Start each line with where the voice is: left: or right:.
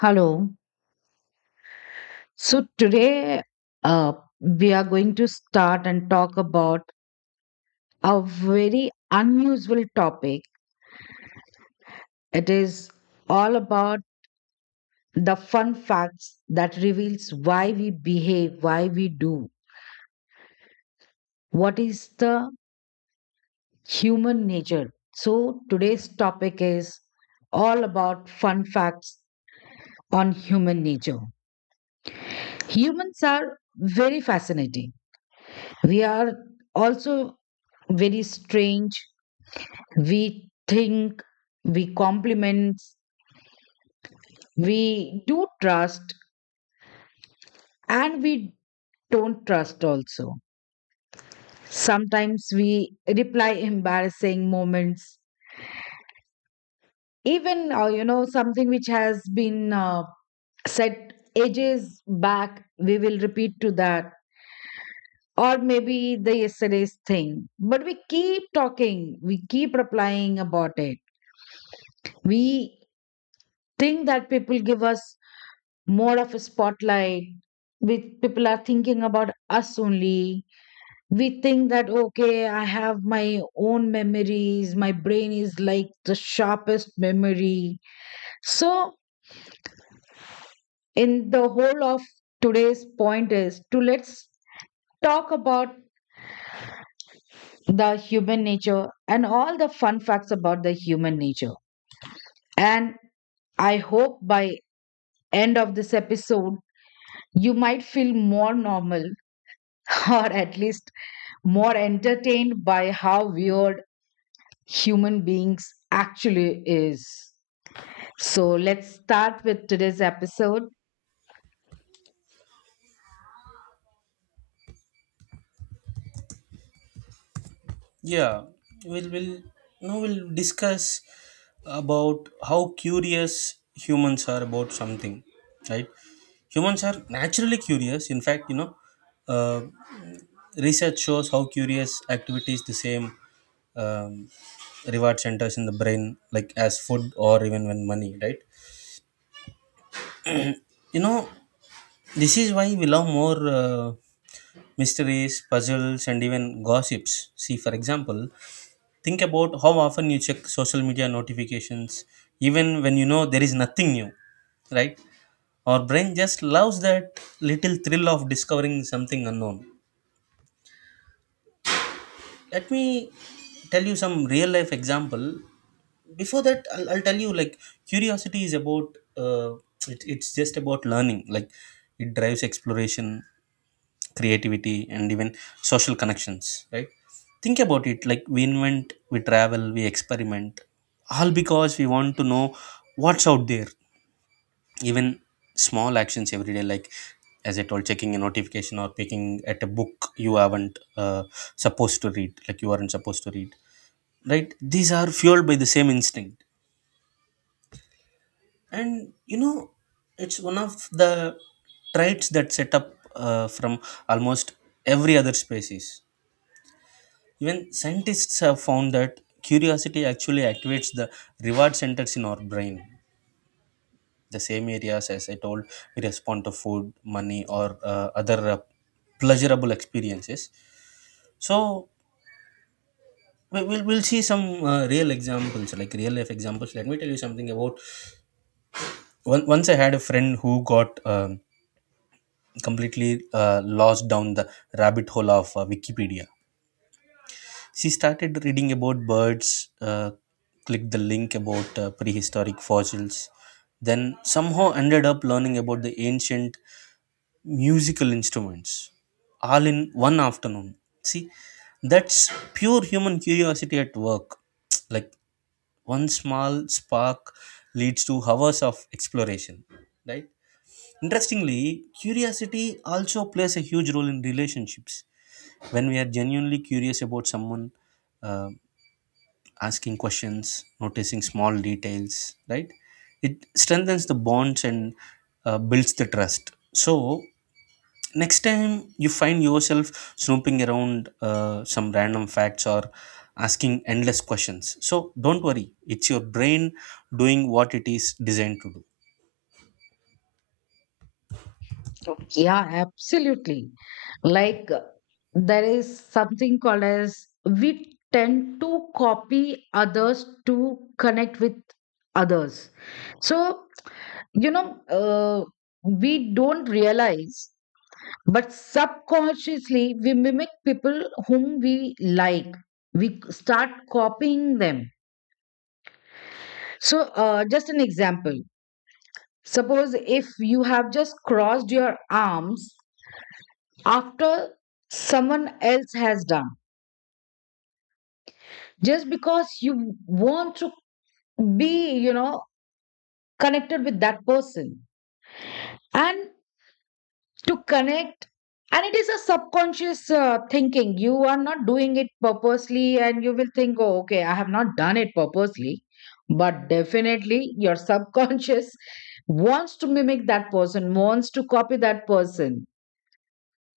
left: Hello. So today uh, we are going to start and talk about a very unusual topic. It is all about the fun facts that reveals why we behave, why we do. What is the human nature? So today's topic is all about fun facts on human nature. Humans are very fascinating. We are also very strange, we think, we compliment, we do trust, and we don't trust also. Sometimes we reply embarrassing moments, even you know something which has been said ages back. We will repeat to that, or maybe the yesterday's thing. But we keep talking, we keep replying about it. We think that people give us more of a spotlight, with people are thinking about us only. We think that okay, I have my own memories, my brain is like the sharpest memory. So in the whole of today's point is to, let's talk about the human nature and all the fun facts about the human nature. And I hope by end of this episode you might feel more normal or at least more entertained by how weird human beings actually is. So let's start with today's episode.
right: Yeah, we'll now we'll discuss about how curious humans are about something, right? Humans are naturally curious. In fact, uh, research shows how curious activities the same um, reward centers in the brain, like as food or even when money, right? You know, this is why we love more mysteries, puzzles, and even gossips. See, for example, think about how often you check social media notifications, even when you know there is nothing new, right? Our brain just loves that little thrill of discovering something unknown. Let me tell you some real life example. Before that, I'll tell you like curiosity is about, it's just about learning, like it drives exploration, creativity and even social connections, right? Think about it, like we invent, we travel, we experiment, all because we want to know what's out there. Even small actions every day, like as I told, checking a notification or picking at a book you haven't supposed to read, like you aren't supposed to read, right? These are fueled by the same instinct. And you know, it's one of the traits that set up from almost every other species. Even scientists have found that curiosity actually activates the reward centers in our brain, the same areas as I told we respond to food, money, or other pleasurable experiences. So we'll see some real examples, like real life examples. Let me tell you something about once I had a friend who got completely lost down the rabbit hole of Wikipedia. She started reading about birds, clicked the link about prehistoric fossils, then somehow ended up learning about the ancient musical instruments, all in one afternoon. See, that's pure human curiosity at work. Like one small spark leads to hours of exploration, right? Interestingly, curiosity also plays a huge role in relationships. When we are genuinely curious about someone, uh, asking questions, noticing small details, right? It strengthens the bonds and builds the trust. So, next time you find yourself snooping around some random facts or asking endless questions, so don't worry, it's your brain doing what it is designed to do.
left: Yeah, absolutely. Like there is something called as, we tend to copy others to connect with others. So, you know, we don't realize. But subconsciously, we mimic people whom we like. We start copying them. So, just an example. Suppose if you have just crossed your arms after someone else has done, just because you want to be, you know, connected with that person. And to connect, and it is a subconscious thinking. You are not doing it purposely and you will think, oh okay, I have not done it purposely, but definitely your subconscious wants to mimic that person, wants to copy that person,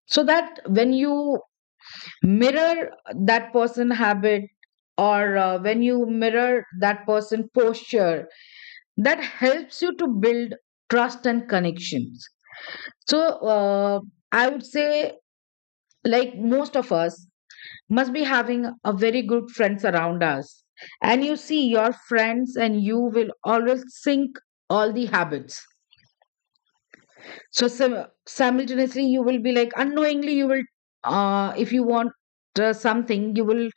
left: so that when you mirror that person habit, or when you mirror that person posture, that helps you to build trust and connections. So, uh, I would say, like most of us must be having a very good friends around us. And you see, your friends and you will always sync all the habits. So simultaneously, you will be like unknowingly, you will, if you want something, you will.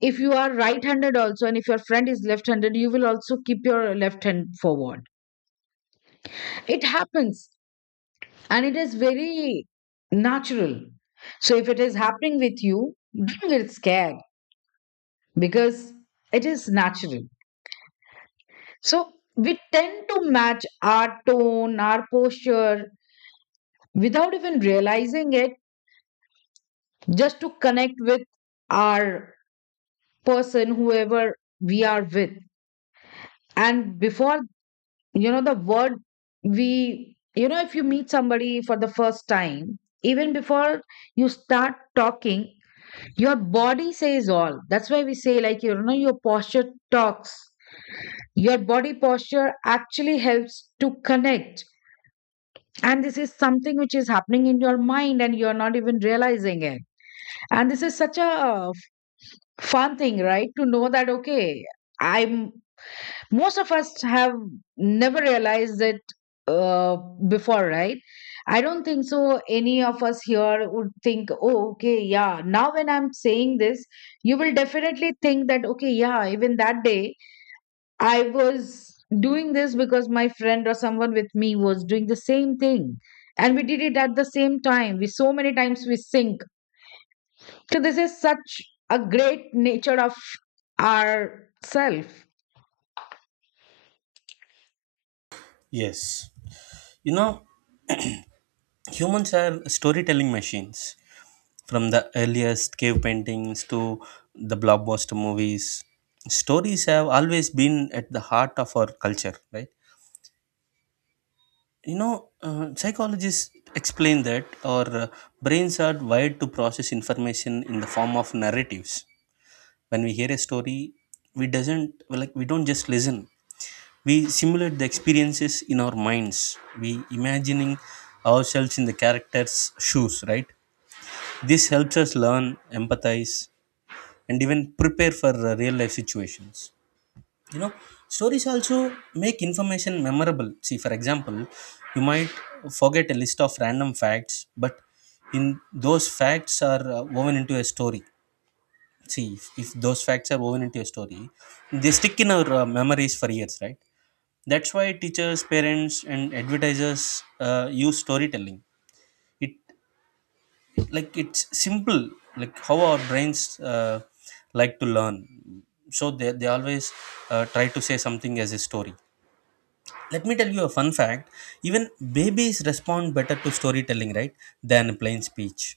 left: If you are right-handed also, and if your friend is left-handed, you will also keep your left hand forward. It happens, and it is very natural. So if it is happening with you, don't get scared because it is natural. So we tend to match our tone, our posture without even realizing it, just to connect with our person, whoever we are with. And before, you know, the word we, you know, if you meet somebody for the first time, even before you start talking, your body says all. That's why we say, like, you know, your posture talks, your body posture actually helps to connect, and this is something which is happening in your mind and you're not even realizing it. And this is such a fun thing, right? To know that, okay, I'm, most of us have never realized it uh, before, right? I don't think so any of us here would think, oh okay, yeah, now when I'm saying this, you will definitely think that okay, yeah, even that day I was doing this because my friend or someone with me was doing the same thing. And we did it at the same time. We so many times we sync. So this is such a great nature of our self.
right: Yes. You know, humans are storytelling machines. From the earliest cave paintings to the blockbuster movies, stories have always been at the heart of our culture, right? You know, psychologists explain that our brains are wired to process information in the form of narratives. When we hear a story, we doesn't like we don't just listen. We simulate the experiences in our minds. We imagining ourselves in the character's shoes, right? This helps us learn, empathize, and even prepare for real life situations. You know, stories also make information memorable. See, for example, you might forget a list of random facts, but in those facts are woven into a story. See, if those facts are woven into a story, they stick in our memories for years, right? That's why teachers, parents, and advertisers use storytelling. It it's simple, like how our brains like to learn, so they always try to say something as a story. Let me tell you a fun fact. Even babies respond better to storytelling, right, than plain speech.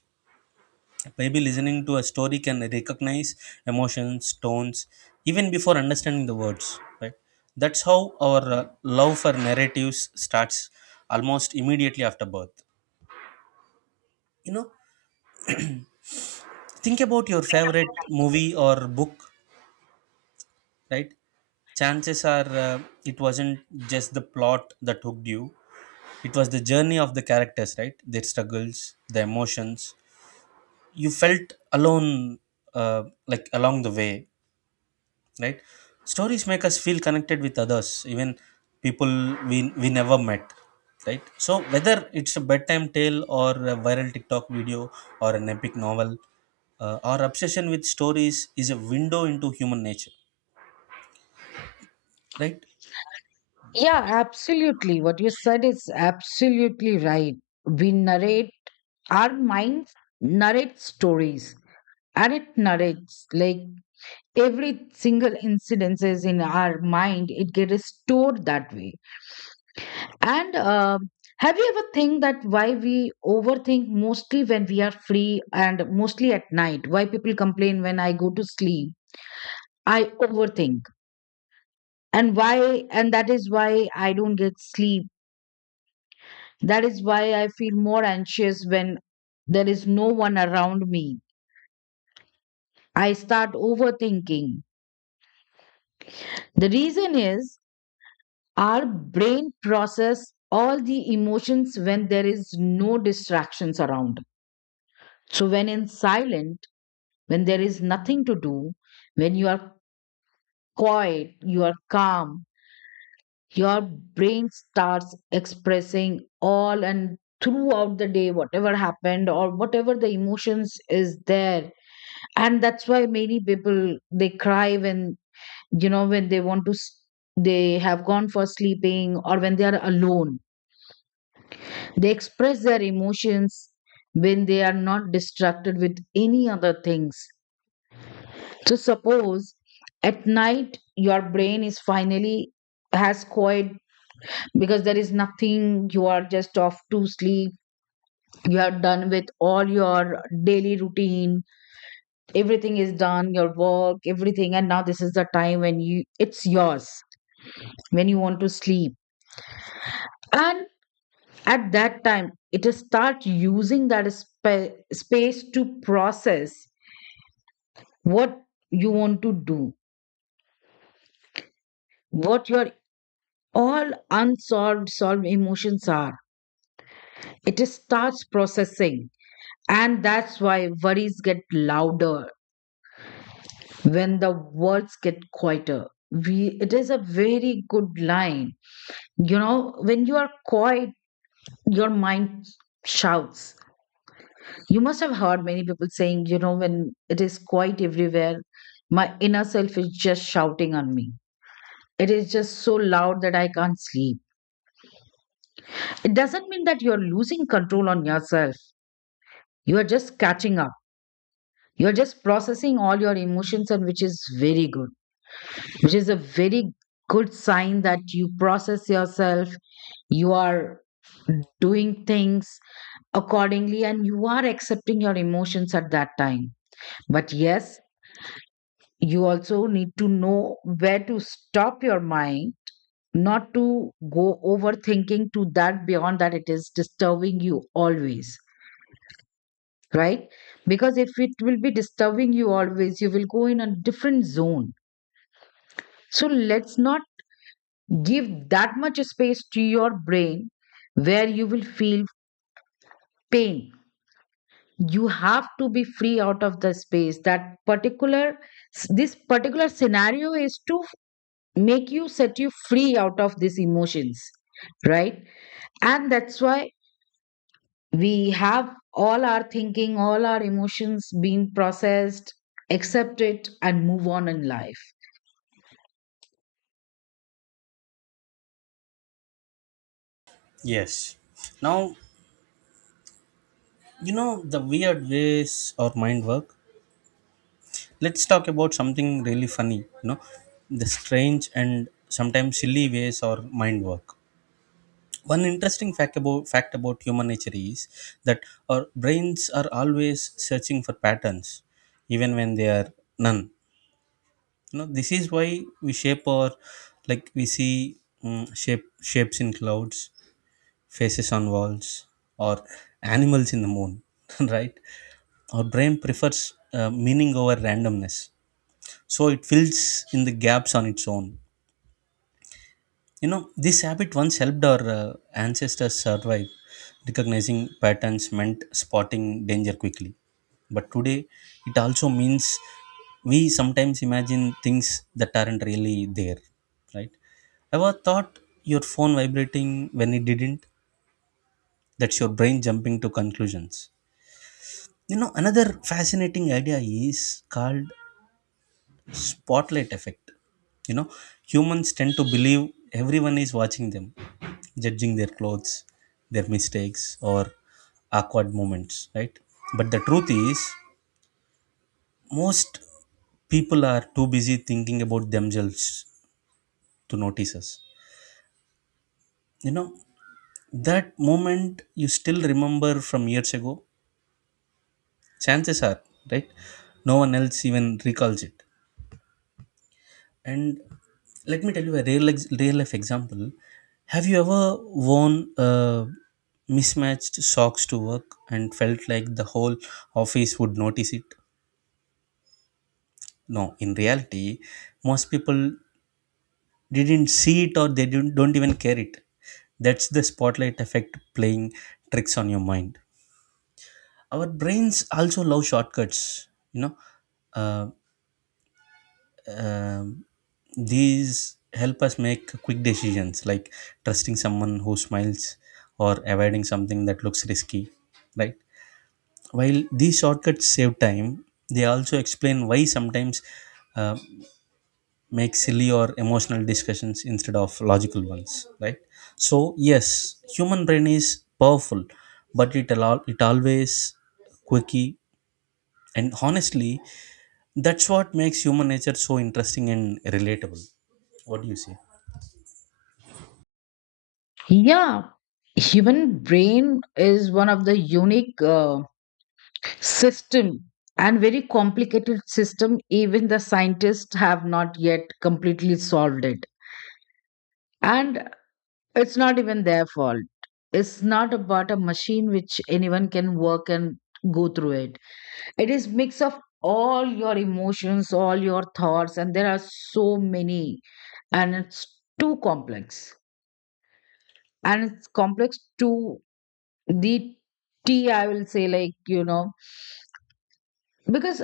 right: A baby listening to a story can recognize emotions, tones, even before understanding the words, right? That's how our love for narratives starts almost immediately after birth. You know, think about your favorite movie or book, right? Chances are it wasn't just the plot that hooked you, it was the journey of the characters, right? Their struggles, their emotions. You felt alone, like along the way, right? Stories make us feel connected with others, even people we never met, right? So, whether it's a bedtime tale or a viral TikTok video or an epic novel, our obsession with stories is a window into human nature, right?
left: Yeah, absolutely. What you said is absolutely right. We narrate, our minds narrate stories, and it narrates like every single incidence is in our mind, it gets stored that way. And have you ever think that why we overthink mostly when we are free and mostly at night? Why people complain when I go to sleep? I overthink. And why, and that is why I don't get sleep. That is why I feel more anxious when there is no one around me. I start overthinking. The reason is our brain process all the emotions when there is no distractions around. So when in silence, when there is nothing to do, when you are quiet, you are calm, your brain starts expressing all, and throughout the day whatever happened or whatever the emotions is there. And that's why many people they cry when, you know, when they want to they have gone for sleeping or when they are alone, they express their emotions when they are not distracted with any other things. So suppose at night your brain is finally has quiet, because there is nothing, you are just off to sleep, you are done with all your daily routine, everything is done, your work, everything, and now this is the time when you, it's yours, when you want to sleep. And at that time it is start using that space to process what you want to do, what your all unsolved solved emotions are. It starts processing, and that's why worries get louder when the words get quieter. We, it is a very good line, you know, when you are quiet, your mind shouts. You must have heard many people saying, you know, when it is quiet everywhere, my inner self is just shouting on me. It is just so loud that I can't sleep. It doesn't mean that you're losing control on yourself. You are just catching up. You're just processing all your emotions, and which is very good, which is a very good sign that you process yourself, you are doing things accordingly, and you are accepting your emotions at that time. But yes, you also need to know where to stop your mind, not to go overthinking to that, beyond that it is disturbing you always, right? Because if it will be disturbing you always, you will go in a different zone. So let's not give that much space to your brain where you will feel pain. You have to be free out of the space. That particular, this particular scenario is to make you, set you free out of these emotions, right? And that's why we have all our thinking, all our emotions being processed, accept it, and move on in life.
right: Yes. Now, you know, the weird ways our mind work. Let's talk about something really funny, you know, the strange and sometimes silly ways our mind work. One interesting fact about human nature is that our brains are always searching for patterns even when they are none. You know, this is why we shape our we see mm, shape shapes in clouds, faces on walls, or animals in the moon. Right? Our brain prefers meaning over randomness, so it fills in the gaps on its own. You know, this habit once helped our ancestors survive, recognizing patterns meant spotting danger quickly. But today, it also means we sometimes imagine things that aren't really there, right? Ever thought your phone vibrating when it didn't? That's your brain jumping to conclusions. You know, another fascinating idea is called spotlight effect. You know, humans tend to believe everyone is watching them, judging their clothes, their mistakes, or awkward moments, right? But the truth is, most people are too busy thinking about themselves to notice us. You know, that moment you still remember from years ago, chances are, right, no one else even recalls it. And let me tell you a real life example. Have you ever worn mismatched socks to work and felt like the whole office would notice it? No, in reality, most people didn't see it or they didn't, don't even care it. That's the spotlight effect playing tricks on your mind. Our brains also love shortcuts. You know, uh, um, these help us make quick decisions, like trusting someone who smiles or avoiding something that looks risky, right? While these shortcuts save time, they also explain why sometimes uh, make silly or emotional discussions instead of logical ones, right? So yes, human brain is powerful, but it always quirky, and honestly, that's what makes human nature so interesting and relatable. What do you say?
left: Yeah, human brain is one of the unique. System, and very complicated system, even the scientists have not yet completely solved it. And it's not even their fault. It's not about a machine which anyone can work and go through it. It is mix of all your emotions, all your thoughts, and there are so many, and it's too complex. And it's complex to the t, I will say, like, you know. Because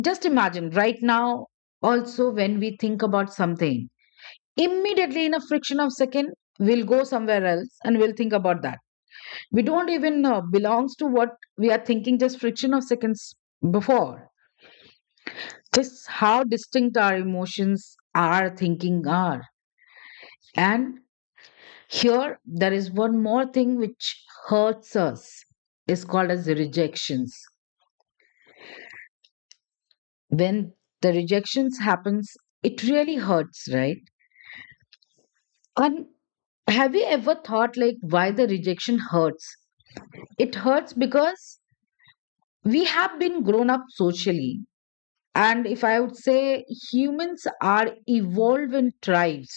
left: just imagine right now, also when we think about something, immediately in a friction of second, we'll go somewhere else and we'll think about that. We don't even belongs to what we are thinking just friction of seconds before. Just how distinct our emotions, our thinking are. And here, there is one more thing which hurts us. Is called as the rejections. When the rejections happens, it really hurts, right? And have you ever thought like why the rejection hurts? It hurts because we have been grown up socially. And if I would say humans are evolved in tribes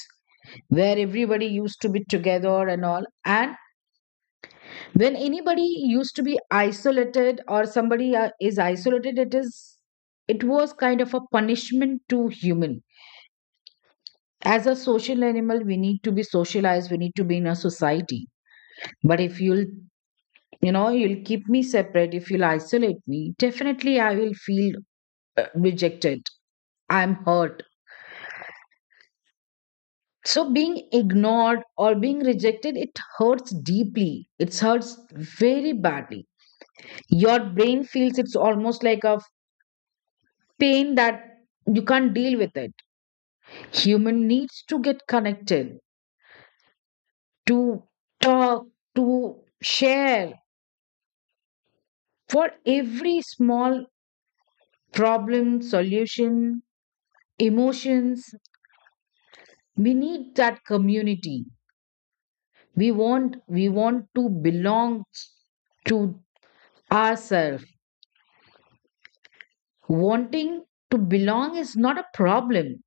left: where everybody used to be together and all. And when anybody used to be isolated or somebody is isolated, it is, it was kind of a punishment to human. As a social animal, we need to be socialized, we need to be in a society. But if you'll, you know, you'll keep me separate, if you'll isolate me. Definitely, I will feel rejected. I'm hurt. So, being ignored or being rejected, it hurts deeply. It hurts very badly. Your brain feels it's almost like a pain that you can't deal with it. Human needs to get connected, to talk, to share for every small problem, solution, emotions. We need that community, we want, we want to belong to ourselves. Wanting to belong is not a problem.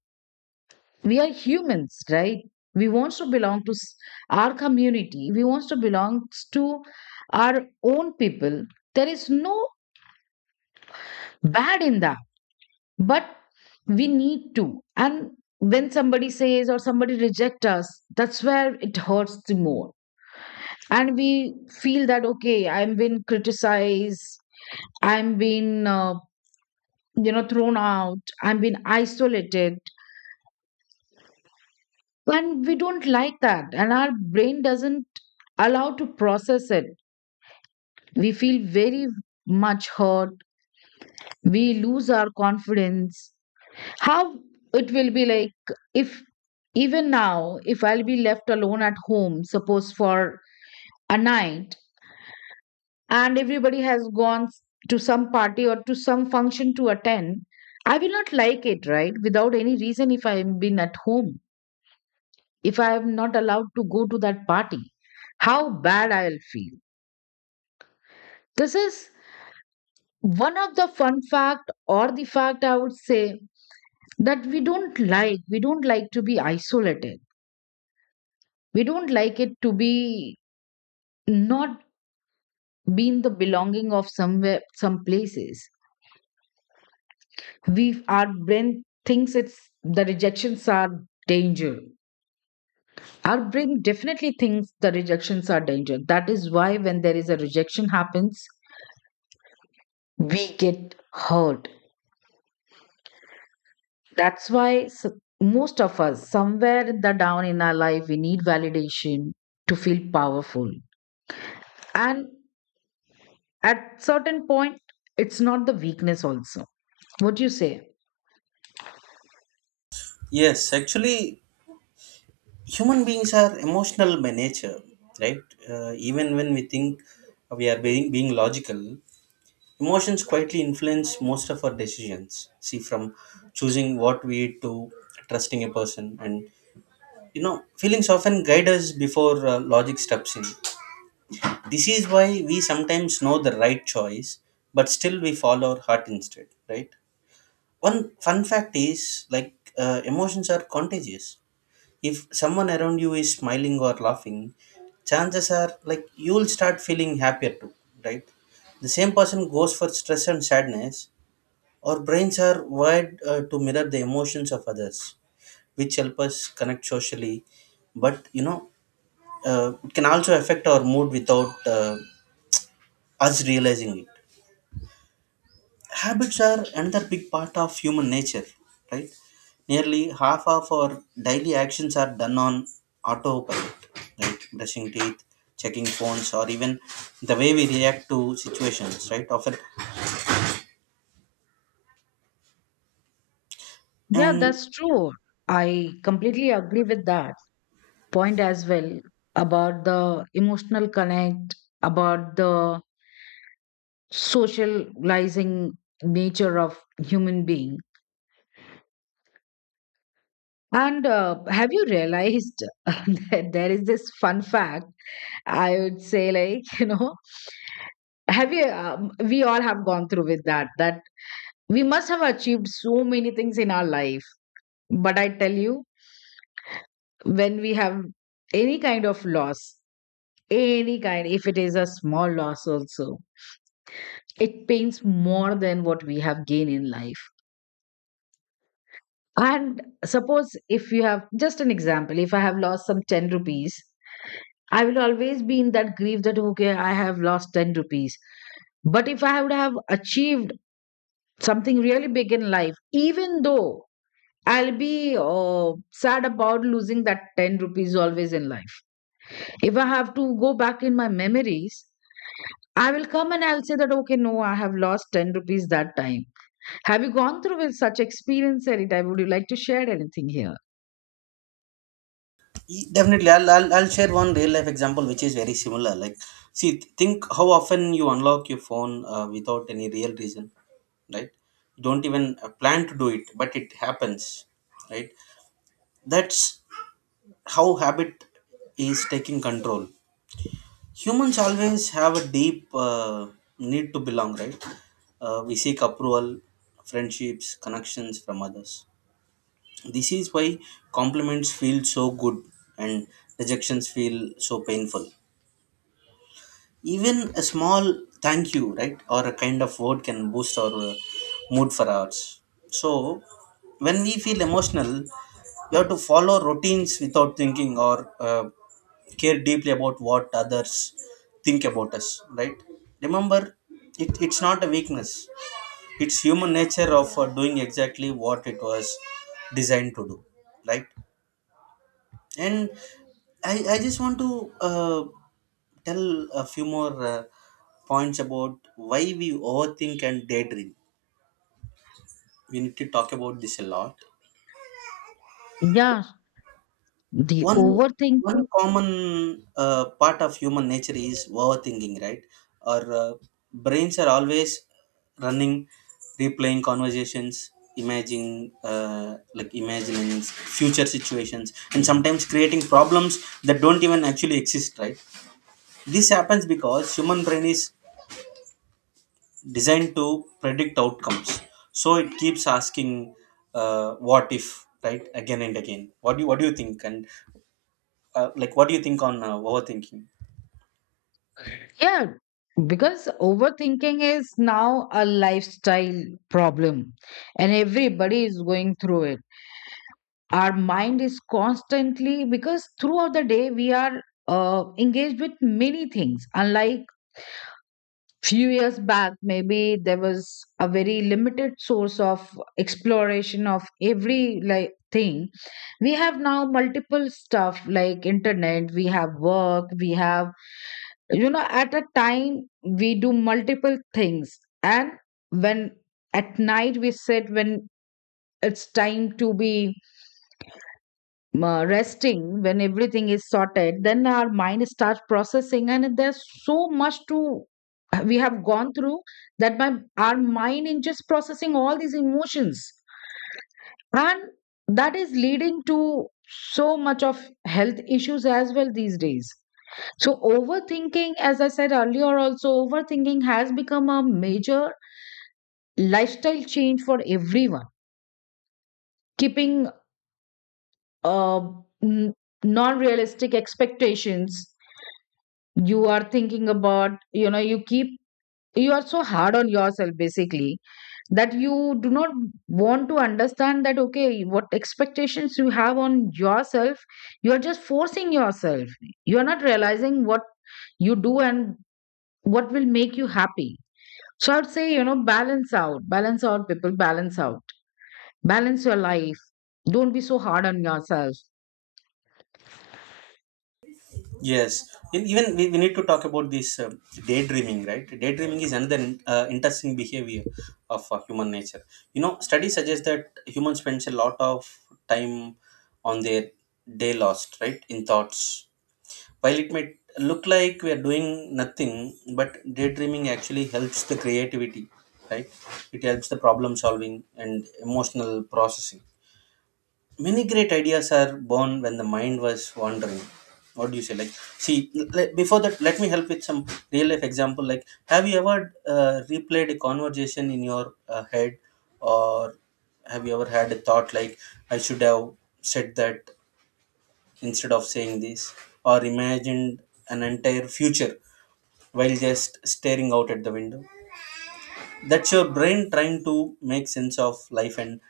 left: We are humans, right? We want to belong to our community, we want to belong to our own people. There is no bad in that. But we need to, and when somebody says or somebody rejects us, that's where it hurts the more. And we feel that okay, I'm been criticized, I'm been, you know, thrown out, I'm been isolated. And we don't like that, and our brain doesn't allow to process it. We feel very much hurt, we lose our confidence. How it will be like if even now if I'll be left alone at home, suppose for a night, and everybody has gone to some party or to some function to attend, I will not like it, right? Without any reason, if I am been at home, if I am not allowed to go to that party, how bad I'll feel. This is one of the fun fact, or the fact I would say, that we don't like. We don't like to be isolated. We don't like it to be not being the belonging of somewhere, some places. We, our brain thinks it's, the rejections are danger. Our brain definitely thinks the rejections are danger. That is why when there is a rejection happens, we get hurt. That's why most of us somewhere in the down in our life we need validation to feel powerful. And at certain point, it's not the weakness also. What do you say?
right: Yes, actually, human beings are emotional by nature, right? Even when we think we are being logical, emotions quietly influence most of our decisions. See, from choosing what we eat to trusting a person, and you know, feelings often guide us before logic steps in. This is why we sometimes know the right choice, but still we follow our heart instead, right? One fun fact is like emotions are contagious. If someone around you is smiling or laughing, chances are like you'll start feeling happier too, right? The same person goes for stress and sadness. Our brains are wired to mirror the emotions of others, which help us connect socially. But you know, it can also affect our mood without us realizing it. Habits are another big part of human nature, right? Nearly half of our daily actions are done on autopilot, like brushing teeth, checking phones, or even the way we react to situations, right? Often,
left: Yeah,
right: and
left: that's true. I completely agree with that point as well, about the emotional connect, about the socializing nature of human being. And have you realized that there is this fun fact? I would say, like, you know, have you, we all have gone through with that, that we must have achieved so many things in our life. But I tell you, when we have any kind of loss, any kind, if it is a small loss also, it pains more than what we have gained in life. And suppose, if you have, just an example, if I have lost some 10 rupees, I will always be in that grief that okay, I have lost 10 rupees. But if I would have achieved something really big in life, even though, I'll be sad about losing that 10 rupees always in life. If I have to go back in my memories, I will come and I'll say that, okay, no, I have lost 10 rupees that time. Have you gone through with such experience anytime? Would you like to share anything here?
right: definitely, I'll share one real life example which is very similar. Like, see, think how often you unlock your phone without any real reason, right? You don't even plan to do it, but it happens, right? That's how habit is taking control. Humans always have a deep need to belong, right? Uh, we seek approval, friendships, connections from others. This is why compliments feel so good, and rejections feel so painful. Even a small thank you, right, or a kind of word, can boost our mood for hours. So when we feel emotional, you have to follow routines without thinking, or care deeply about what others think about us, right? Remember, it's not a weakness, it's human nature of doing exactly what it was designed to do, right? And I just want to uh, tell a few more points about why we overthink and daydream. We need to talk about this a lot.
left: Yeah, the
right: One one
left: overthinking.
right: common part of human nature is overthinking, right? Our brains are always running, replaying conversations, imagining imagining future situations, and sometimes creating problems that don't even actually exist, right? This happens because human brain is designed to predict outcomes, so it keeps asking "what if," right, again and again. What do you think? And what do you think on overthinking?
left: Yeah, because overthinking is now a lifestyle problem and everybody is going through it. Our mind is constantly, because throughout the day we are engaged with many things. Unlike few years back, maybe there was a very limited source of exploration of every like thing. We have now multiple stuff, like internet, we have work, we have, you know, at a time we do multiple things. And when at night we sit, when it's time to be resting, when everything is sorted, then our mind starts processing, and there's so much to, we have gone through, that my, our mind is just processing all these emotions. And that is leading to so much of health issues as well these days. So overthinking, as I said earlier also, overthinking has become a major lifestyle change for everyone. Keeping uh, non-realistic expectations, you are thinking about, you know, you keep, you are so hard on yourself, basically, that you do not want to understand that okay, what expectations you have on yourself, you are just forcing yourself, you are not realizing what you do and what will make you happy. So I would say, you know, balance out, balance out people, balance out, balance your life, don't be so hard on yourself.
right: Yes. And even we need to talk about this daydreaming, right? Daydreaming is another interesting behavior of human nature. You know, studies suggest that humans spends a lot of time on their day lost, right, in thoughts. While it may look like we are doing nothing, but daydreaming actually helps the creativity, right? It helps the problem solving and emotional processing. Many great ideas are born when the mind was wandering. What do you say? Like, see, before that let me help with some real life example. Like, have you ever replayed a conversation in your head, or have you ever had a thought like, I should have said that instead of saying this, or imagined an entire future while just staring out at the window? That's your brain trying to make sense of life and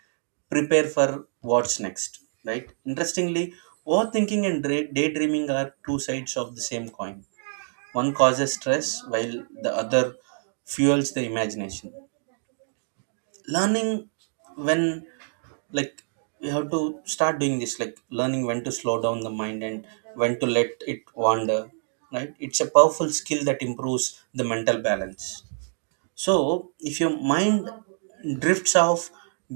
right: prepare for what's next, right? Interestingly, overthinking and daydreaming are two sides of the same coin. One causes stress while the other fuels the imagination. Learning when, like, you have to start doing this, like, learning when to slow down the mind and when to let it wander, right? It's a powerful skill that improves the mental balance. So, if your mind drifts off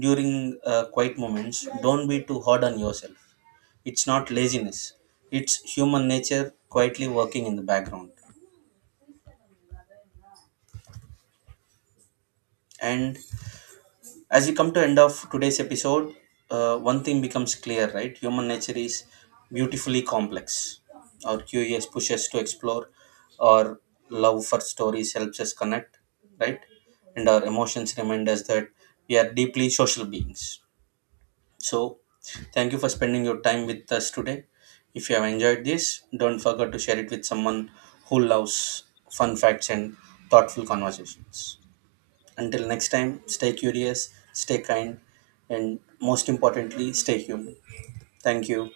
right: during quiet moments, don't be too hard on yourself. It's not laziness, it's human nature quietly working in the background. And as we come to end of today's episode, one thing becomes clear, right? Human nature is beautifully complex. Our curious pushes to explore, our love for stories helps us connect, right? And our emotions remind us that we are deeply social beings. So, thank you for spending your time with us today. If you have enjoyed this, don't forget to share it with someone who loves fun facts and thoughtful conversations. Until next time, stay curious, stay kind, and most importantly, stay human. Thank you.